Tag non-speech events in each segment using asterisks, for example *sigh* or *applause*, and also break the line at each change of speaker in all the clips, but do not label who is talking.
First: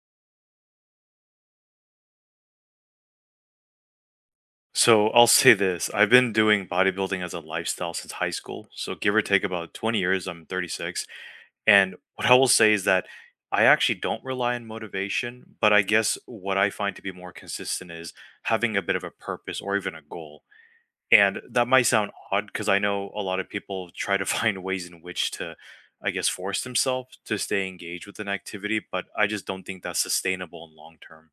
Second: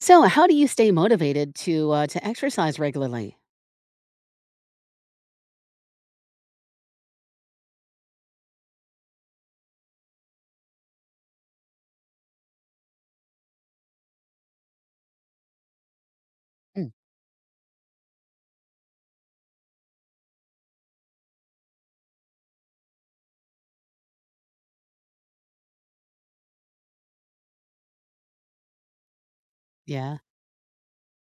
So, how do you stay motivated to exercise regularly?
So I'll say this. I've been doing bodybuilding as a lifestyle since high school. So give or take about 20 years, I'm 36. And what I will say is that I actually don't rely on motivation, but I guess what I
Mm.
find to be more consistent is having a bit of a purpose or even a goal. And that might sound odd because I know a lot of people try to *laughs* find ways in which to, I guess, force themselves to stay engaged with an activity, but I just don't think that's
Yeah.
sustainable in long term.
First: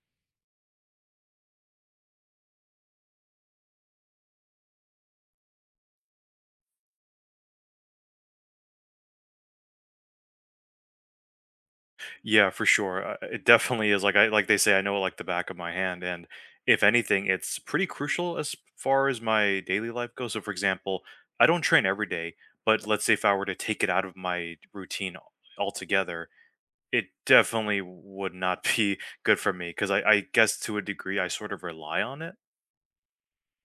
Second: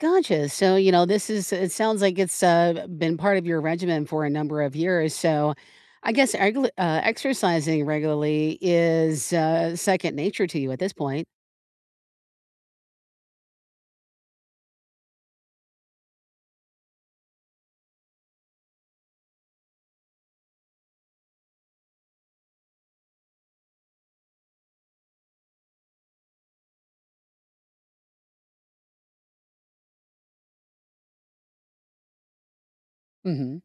Gotcha. So, this is it sounds like it's been part of your regimen for a number of years. So, I guess exercising regularly is second nature to you at this point.
Yeah, for sure. It definitely is like I like they say I know it like the back of my hand and if anything it's pretty crucial as far as my daily life goes. So for example, I don't train every day, but let's say if I were to take it out of my routine altogether, it definitely would not be *laughs* good for me because I guess to a degree I sort of rely on it.
Mhm.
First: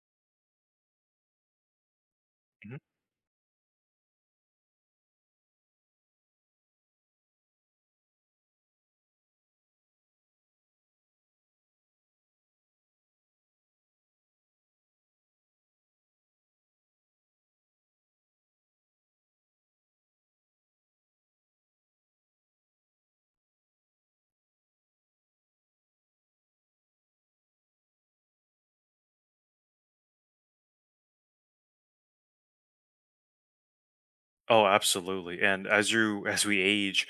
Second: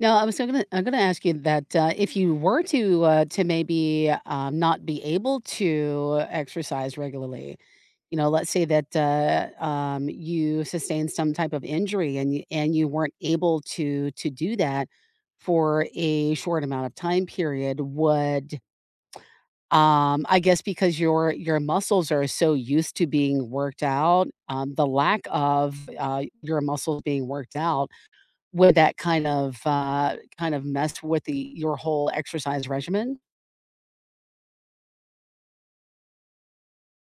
No, I'm gonna ask you that, if you were
Mhm.
to maybe, not be able to exercise regularly, let's say that, you sustained some type of injury and you weren't able to do that for a short amount of time period, would, I guess because your muscles are so used to being worked out, the lack of, your muscles being worked out, would that kind of mess with the your whole exercise regimen?
Oh, absolutely. And as we age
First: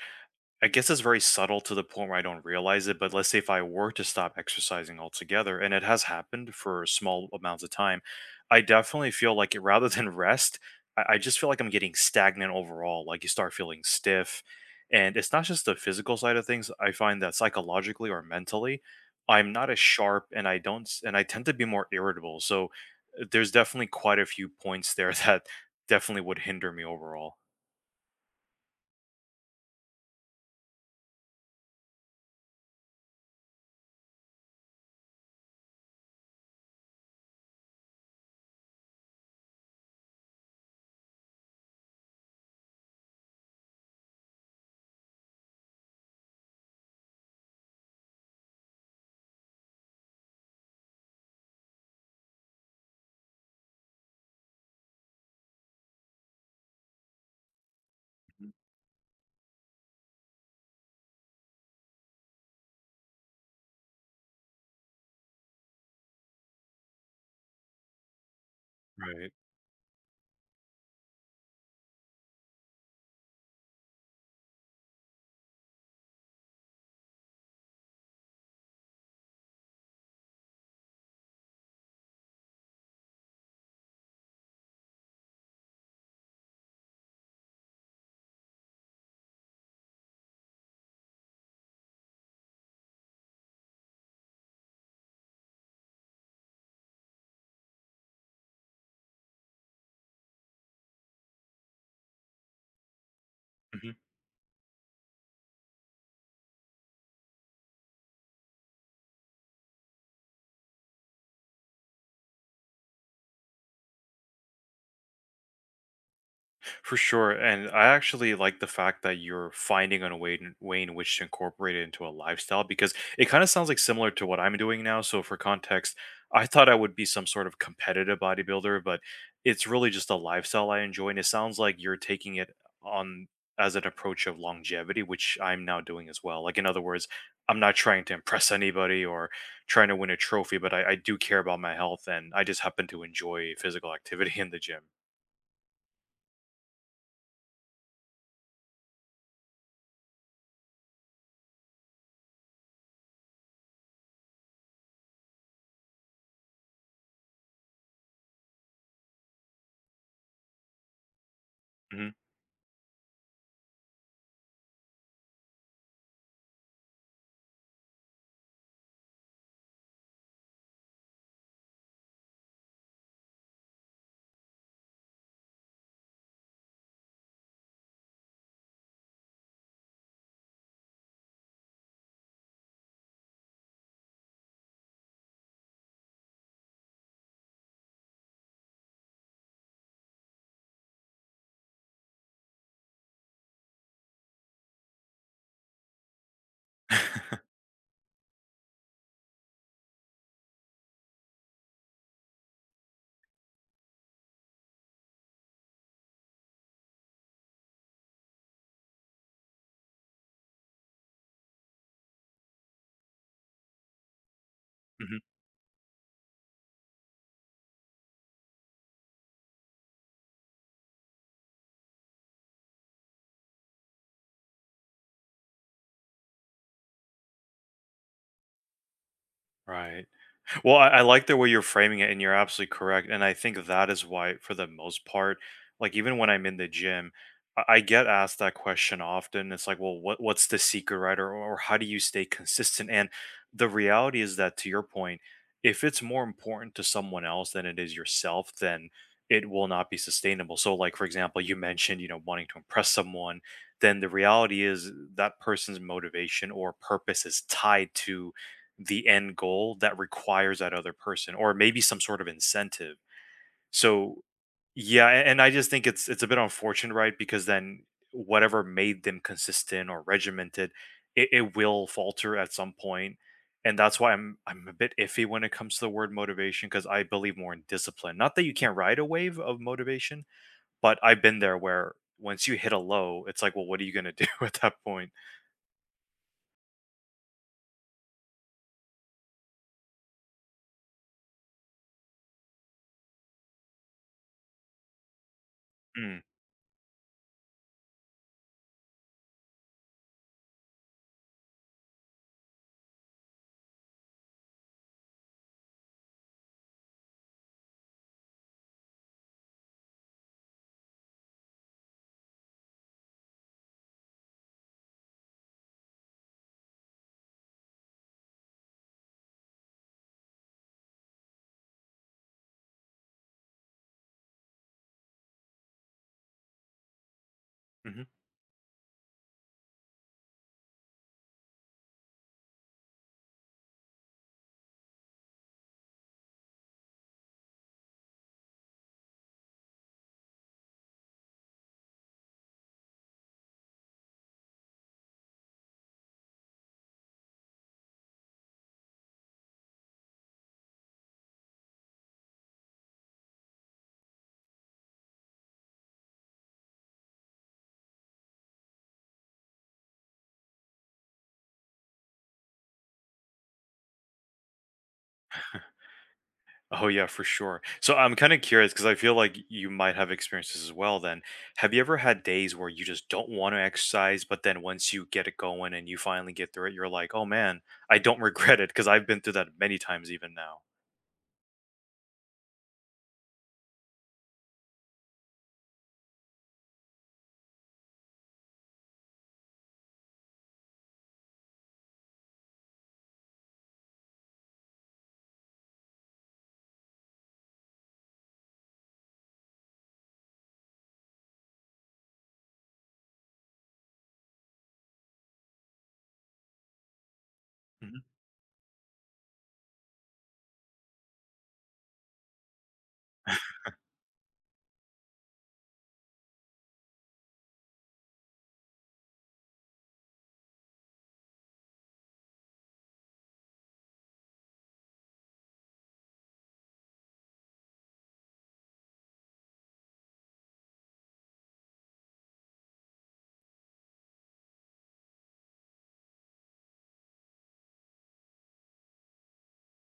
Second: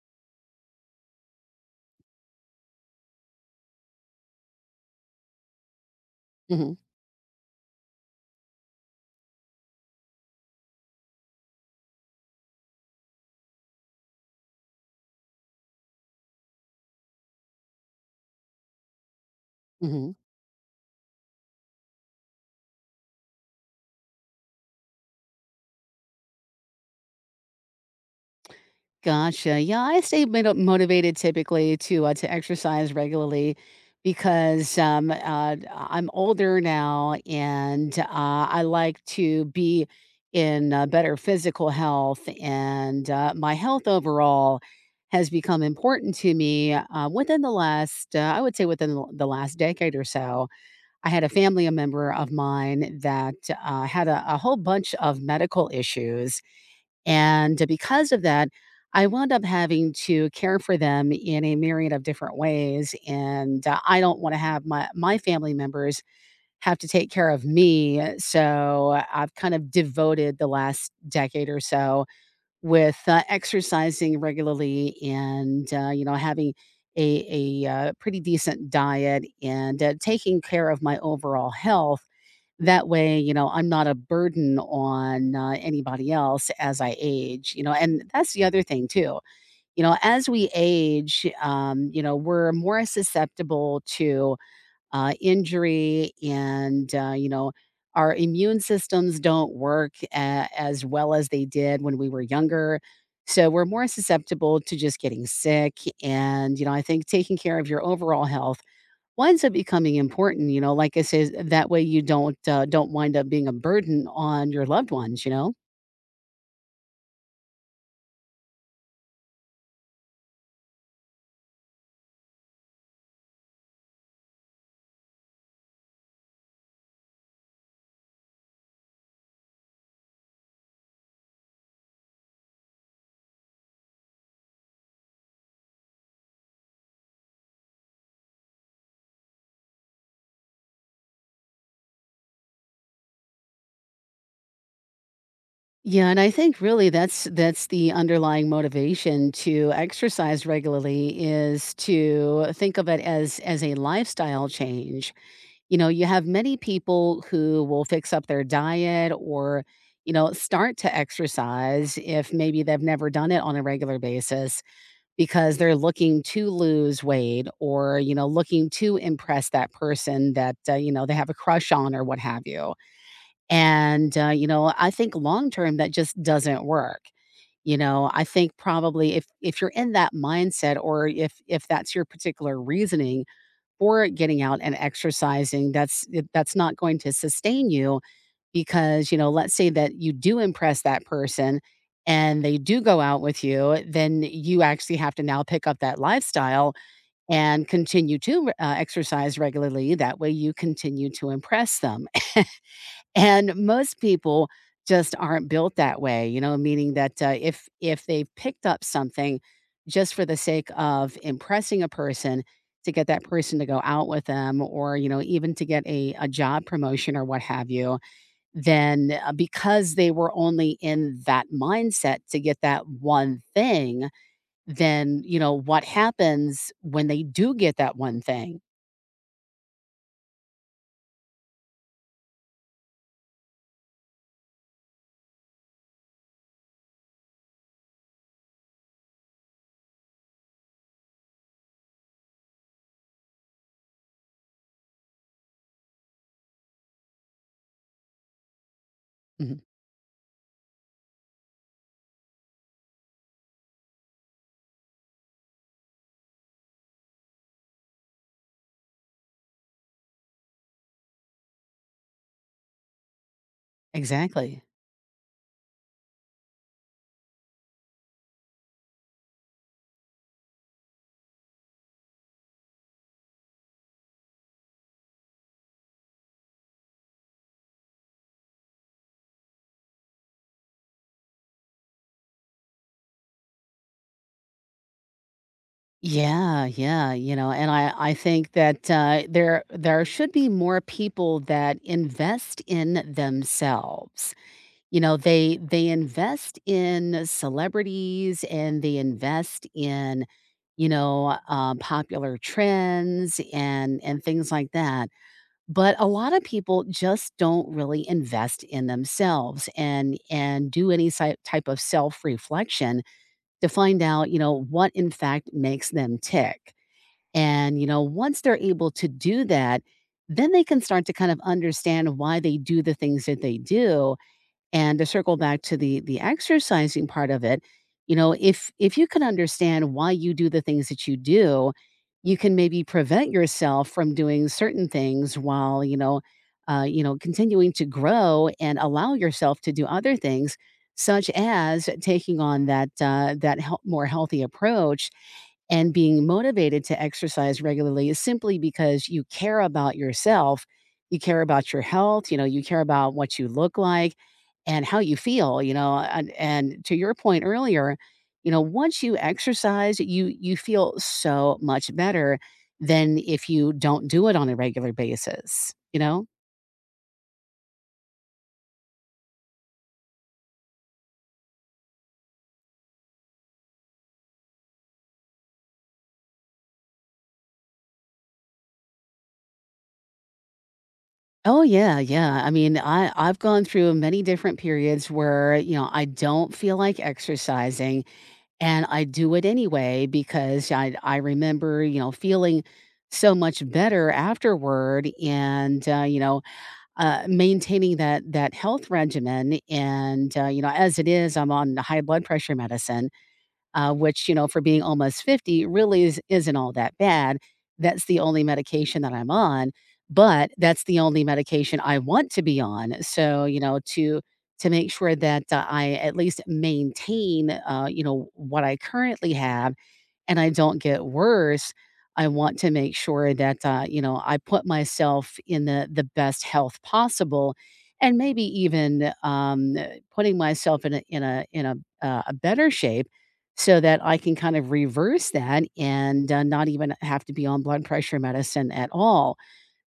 I guess it's very subtle to the point where I don't realize it, but let's say if I were to stop exercising altogether, and it has happened
Mhm,
for small amounts of time, I definitely feel like it, rather *laughs* than rest, I just feel like I'm getting stagnant overall. Like you start feeling stiff. And it's not just the physical side of things. I find that psychologically or mentally, I'm not as
mhm.
sharp and I tend to be more irritable. So there's definitely quite a few points there *laughs* that definitely would hinder me overall.
Gotcha. Yeah, I stay motivated typically to exercise regularly because, I'm older now and, I like to be in, better physical health, and, my health overall has become important to me, within the last, I would say within the last decade or so. I had a member of mine that had a whole bunch of medical issues. And because of that, I wound up having to care for them in a myriad of different ways. And I don't want to have my family members have to take care of me. So
Right.
I've kind of devoted the last decade or so with, exercising regularly and, having a pretty decent diet and, taking care of my overall health. That way, I'm not a burden on, anybody else as I age, and that's the other thing too. As we age, we're more susceptible to injury, and our immune systems don't work as well as they did when we were younger, so we're more susceptible to just getting sick. And I think taking care of your overall health winds up becoming important. Like I said, that way you don't wind up being a burden on your loved ones.
For sure, and I actually like the fact that you're finding a way in which to incorporate it into a lifestyle because it kind of sounds like similar to what I'm doing now. So, for context, I thought I would be some sort of competitive bodybuilder, but it's really just a lifestyle I enjoy, and it sounds like you're taking it on as an approach of longevity, which I'm now doing as well. Like in other words, I'm not trying to impress anybody or trying to win a trophy, but I do care about my health, and I just happen to enjoy physical activity *laughs* in the gym.
Yeah, and I think really that's the underlying motivation to exercise regularly is to think of it as a lifestyle change. You have many people who will fix up their diet or, start to exercise
Hmm.
if maybe they've never done it on a regular basis because they're looking to lose weight or, looking to impress that person that, they have a crush on, or what have you. And, I think long term that just doesn't work. I think probably if you're in that mindset, or if that's your particular reasoning for getting out and exercising, that's not going to sustain you. Because, let's say that you do impress that person and they do go out with you, then you actually have to now pick up that lifestyle and continue to exercise regularly, that way you continue to impress them. And most people just aren't built that way, meaning that if they picked up something just for the sake of impressing a person to get that person to go out with them, or
*laughs*
even to get a job promotion or what have you, then because they were only in that mindset to get that one thing, then what happens when they do get that one thing?
Right. Well, I like the way you're framing it, and you're absolutely correct. And I think that is why, for the most part, like even when I'm in the gym, I get asked that question often. It's like, well, what's the secret, right? Or how do you stay consistent? And the reality is that, to your point, if it's more important to someone else than it is yourself, then it
Mhm.
will not be sustainable. So, like for example, you mentioned, you know, wanting to impress someone. Then the reality is that person's motivation or purpose is tied to the end goal that requires that other person or maybe some sort of incentive. So
Exactly.
yeah, and I just think it's a bit unfortunate, right? Because then whatever made them consistent or regimented, it will falter at some point. And that's why I'm a bit iffy when it comes to the word motivation because I believe more in discipline. Not that you can't ride a wave of motivation, but I've been there where once you hit a low, it's like, well, what are you gonna *laughs* do at that point?
Yeah, yeah, and I think that there should be more people that invest in themselves. They
Mm.
invest in celebrities, and they invest in, popular trends and things like that. But a lot of people just don't really invest in themselves and do any type of self reflection to find out, what in fact makes them tick, and, once they're able to do that, then they can start to kind of understand why they do the things that they do. And to circle back to the exercising part of it,
Mm-hmm.
if you can understand why you do the things that you do, you can maybe prevent yourself from doing certain things while, continuing to grow and allow yourself to do other things, such as taking on that more healthy approach. And being motivated to exercise regularly is simply because you care about yourself. You care about your health. You care about what you look like and how you feel. And to your point earlier, once you exercise, you feel so much better than if you don't do it on a regular basis, you know?
Oh yeah, for sure. So I'm kind of curious because I feel like you might have experiences as well then. Have you ever had days where you just don't want to exercise, but then once you get it going and you finally get through it, you're like, "Oh man, I don't *laughs* regret it" because I've been through that many times even now.
Oh yeah, yeah. I mean, I've gone through many different periods where, I don't feel like exercising, and I do it anyway, because I remember, feeling so much better afterward and you know Maintaining that health regimen, and, as it is, I'm on high blood pressure medicine, which, for being almost 50, really is isn't all that bad. That's the only medication that I'm on, but that's the only medication I want to be on. So, to make sure that I at least maintain, what I currently have and I don't get worse, I want to make sure that, I put myself in the best health possible, and maybe even, putting myself in a better shape, so that I can kind of reverse that and, not even have to be on blood pressure medicine at all.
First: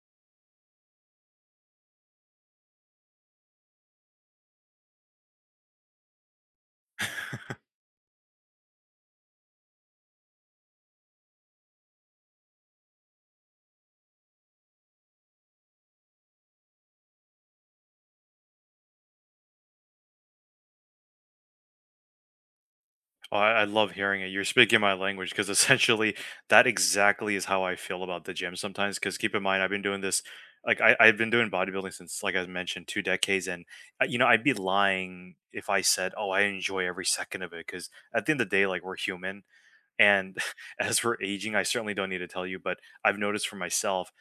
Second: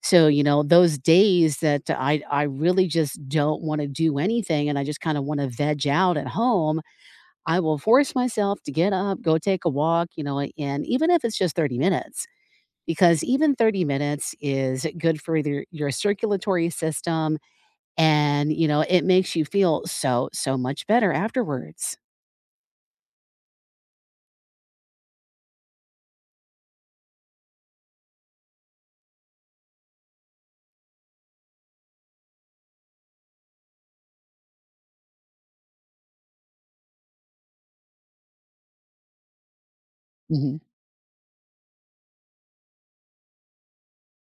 So, those days that I really just don't wanna do anything and I just kinda wanna veg out at home, I will force myself to get up, go take a walk, and even if it's just 30 minutes, because even 30 minutes is good for your circulatory system. And, it makes you feel so, so much better afterwards.
Oh, I love hearing it. You're speaking my language because *laughs* essentially that exactly is how I feel about the gym sometimes. Because keep in mind, I've been doing this, like I've been doing bodybuilding since, like I mentioned, two decades. You know, I'd be lying if I said, oh, I enjoy every second of it. Because at the end of the day, like we're human. And
Hmm.
*laughs* as we're aging, I certainly don't need to tell you, but I've noticed for myself,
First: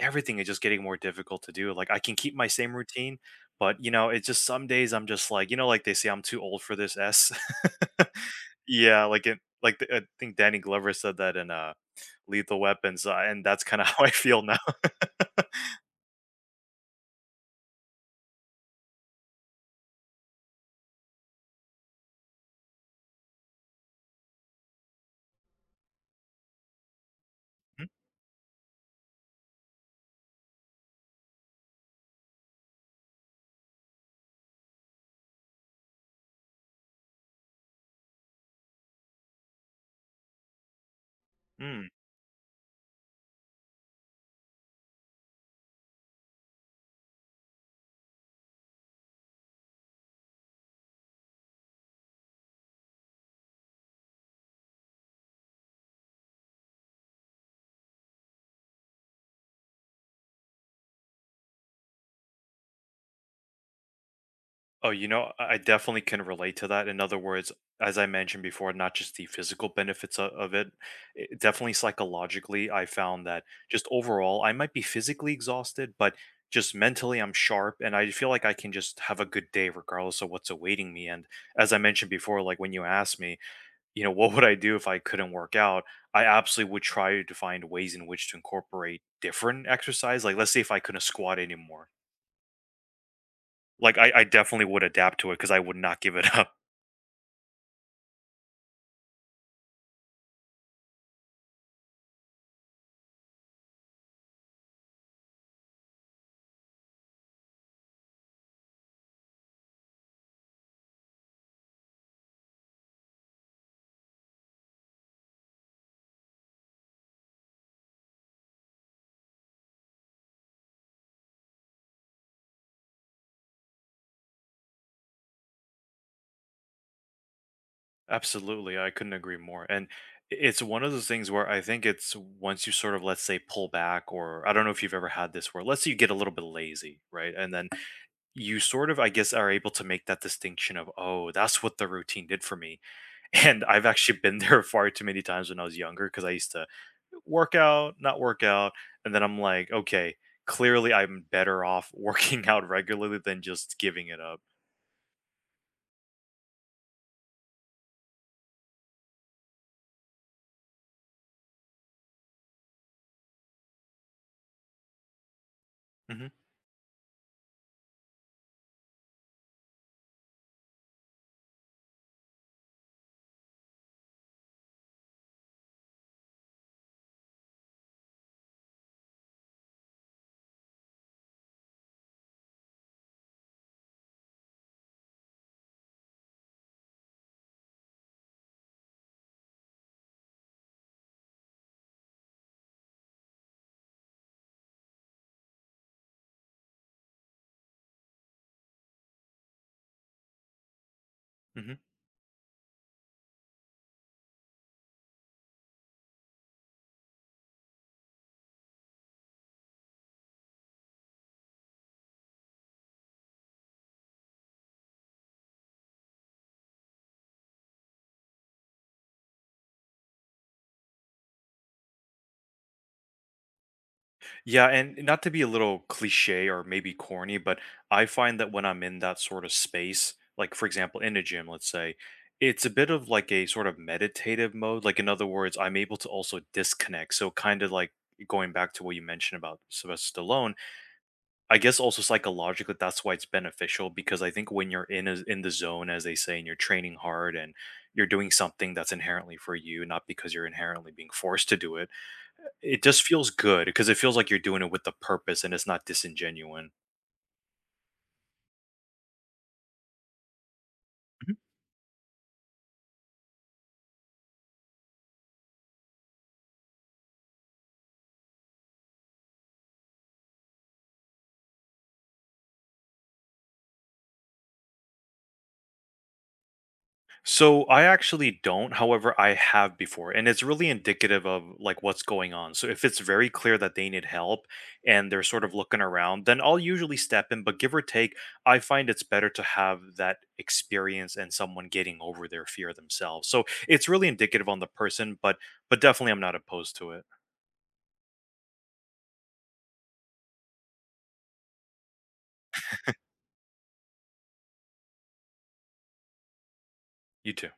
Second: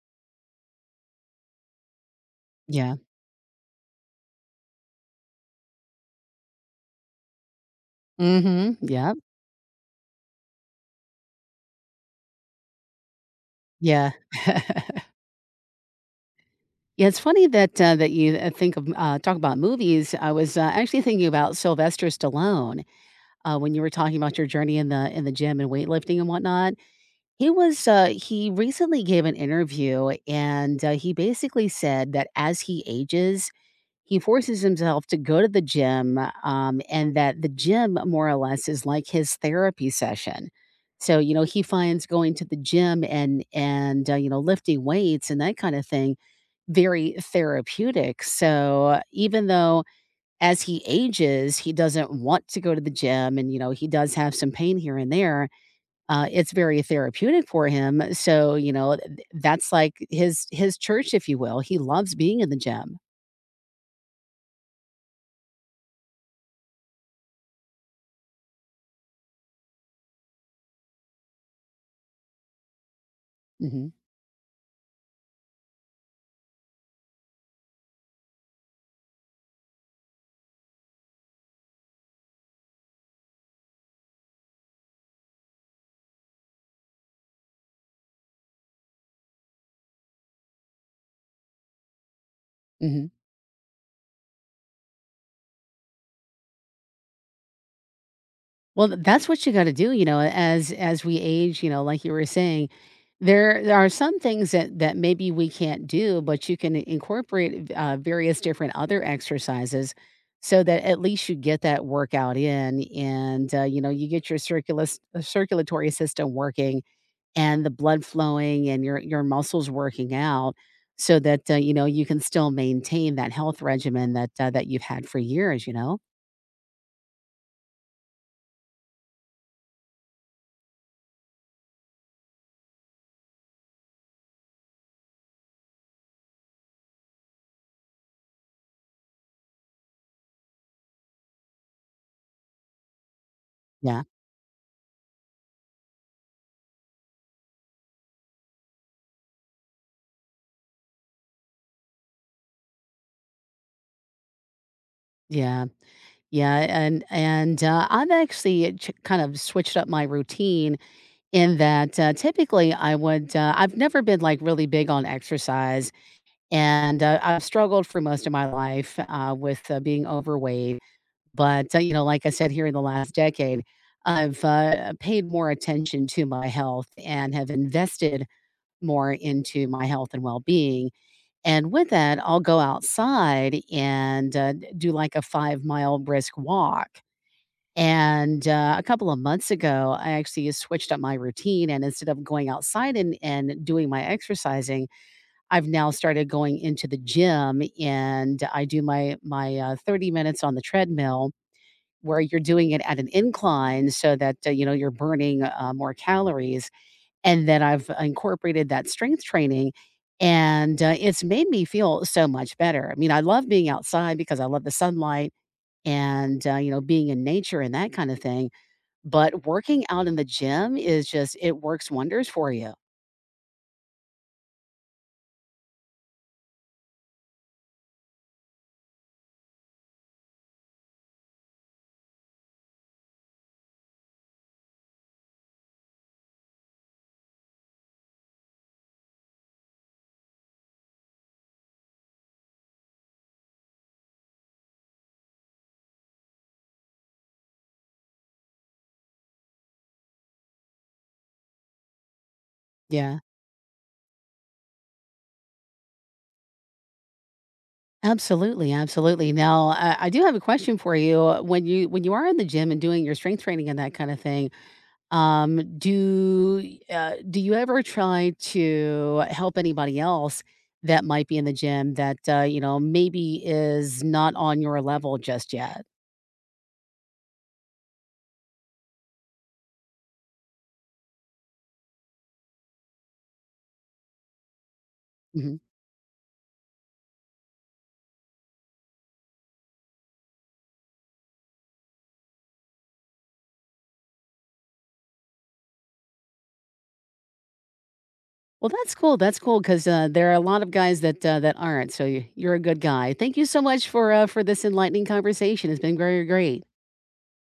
everything is just getting more difficult to do. Like I can keep my same
Yeah.
routine, but you know, it's just some days I'm just like, you know, like they say, I'm too old for this S. *laughs*
Hmm.
Yeah,
Yeah.
I think Danny Glover said that in Lethal Weapons, and that's kind of *laughs* how I
Yeah.
feel now.
*laughs* Yeah, it's funny that you think of talk about movies. I was actually thinking about Sylvester Stallone when you were talking about your journey in the gym and weightlifting and whatnot. He was,
*laughs*
uh, he recently gave an interview and, he basically said that as he ages, he forces himself to go to the gym, and that the gym more or less is like his therapy session. So, he
Mhm.
finds going to the gym and lifting weights and that kind of thing very therapeutic. So, even though as he ages, he doesn't want to go to the gym, and, he does have some pain here and there, it's very therapeutic for him, so, th that's like his church, if you will. He loves being in the gym.
Oh, you know, I definitely can relate to that. In other words, as I mentioned before, not just the physical benefits of it, it, definitely psychologically, I found that just
Mhm,
overall, I might be physically exhausted, but just mentally, I'm sharp and I feel like I can just have a good day regardless of what's awaiting me. And as I mentioned before, like when you asked me, you know, what would I do if I couldn't work out? I absolutely would try to find ways in which to incorporate different exercise. Like, let's say if I couldn't squat anymore
mhm.
like I definitely would adapt to it because I would not give it *laughs* up.
Well, that's what you gotta do, as we age, like you were saying, there are some things that maybe we can't do, but you can incorporate, various different other exercises, so that at least you get that workout in and, you get your circulus circulatory system working and the blood flowing and your muscles working out, so that, you can still maintain that health regimen that you've had for years, you know?
Absolutely, I couldn't agree more. And it's one of those things where I think it's once you sort of, let's say, pull back, or I don't know if you've ever had this where, let's say, you get a little bit lazy, right? And then you sort of, I guess, are able to make that distinction of, oh, that's what the routine did for me. *laughs* And I've
Yeah.
actually been there far too many times when I was younger because I used to work out, not work out. And then I'm like, okay, clearly I'm better off *laughs* working out regularly than just giving it up.
Yeah. Yeah, I've actually ch kind of switched up my routine in that, typically, I've never been, like, really big on exercise,
Hmm.
and, I've struggled for most of my life, with, being overweight. But, like I said, here in the last decade, I've, paid more attention to my health and have invested more into my health and well-being, and with that, I'll go outside and, do, like, a 5-mile brisk walk, and, a couple of months ago, I actually switched up my routine, and instead of going outside and doing my exercising, I've now started going into the gym, and I do my 30 minutes on the treadmill,
Hmm.
where you're doing it at an incline, so that, you're burning, more calories, and then I've incorporated that strength training, and, it's made me feel so much better. I mean, I love being outside because I love the sunlight and, being in nature and that kind of thing, but working out in the gym is just it works wonders for you.
Yeah, and not to be a little cliche or maybe corny, but I find that when I'm in that sort of space, like for example, in a gym, let's say, it's a bit of like a sort of meditative mode. Like, in other words, I'm able to also disconnect. So, kind of like going back to what you mentioned about Sylvester Stallone, I guess also psychologically, that's why it's beneficial because I think when you're in the zone, as they say, and you're training hard and you're doing something that's inherently for you, not because you're inherently being forced to do it it just
Yeah.
feels good because it feels like you're doing it with a purpose and it's not disingenuine.
Absolutely, absolutely. Now, I do have a question for you.
Mhm.
When you are in the gym and doing your strength training and that kind of thing, Um, do do you ever try to help anybody else that might be in the gym that, maybe is not on your level just yet?
So I actually don't. However, I have before, and it's really indicative of like what's going on. So if it's very clear that they need help and they're sort of
Mhm.
looking around, then I'll usually step in. But give or take, I find it's better to have that experience and someone getting over their fear themselves. So it's really indicative on the person, but definitely I'm not opposed to it.
Well, that's cool, that's cool, 'cause, there are a lot of guys that aren't, so you're a good guy. Thank you so much for this enlightening conversation. It's been very great.
You too.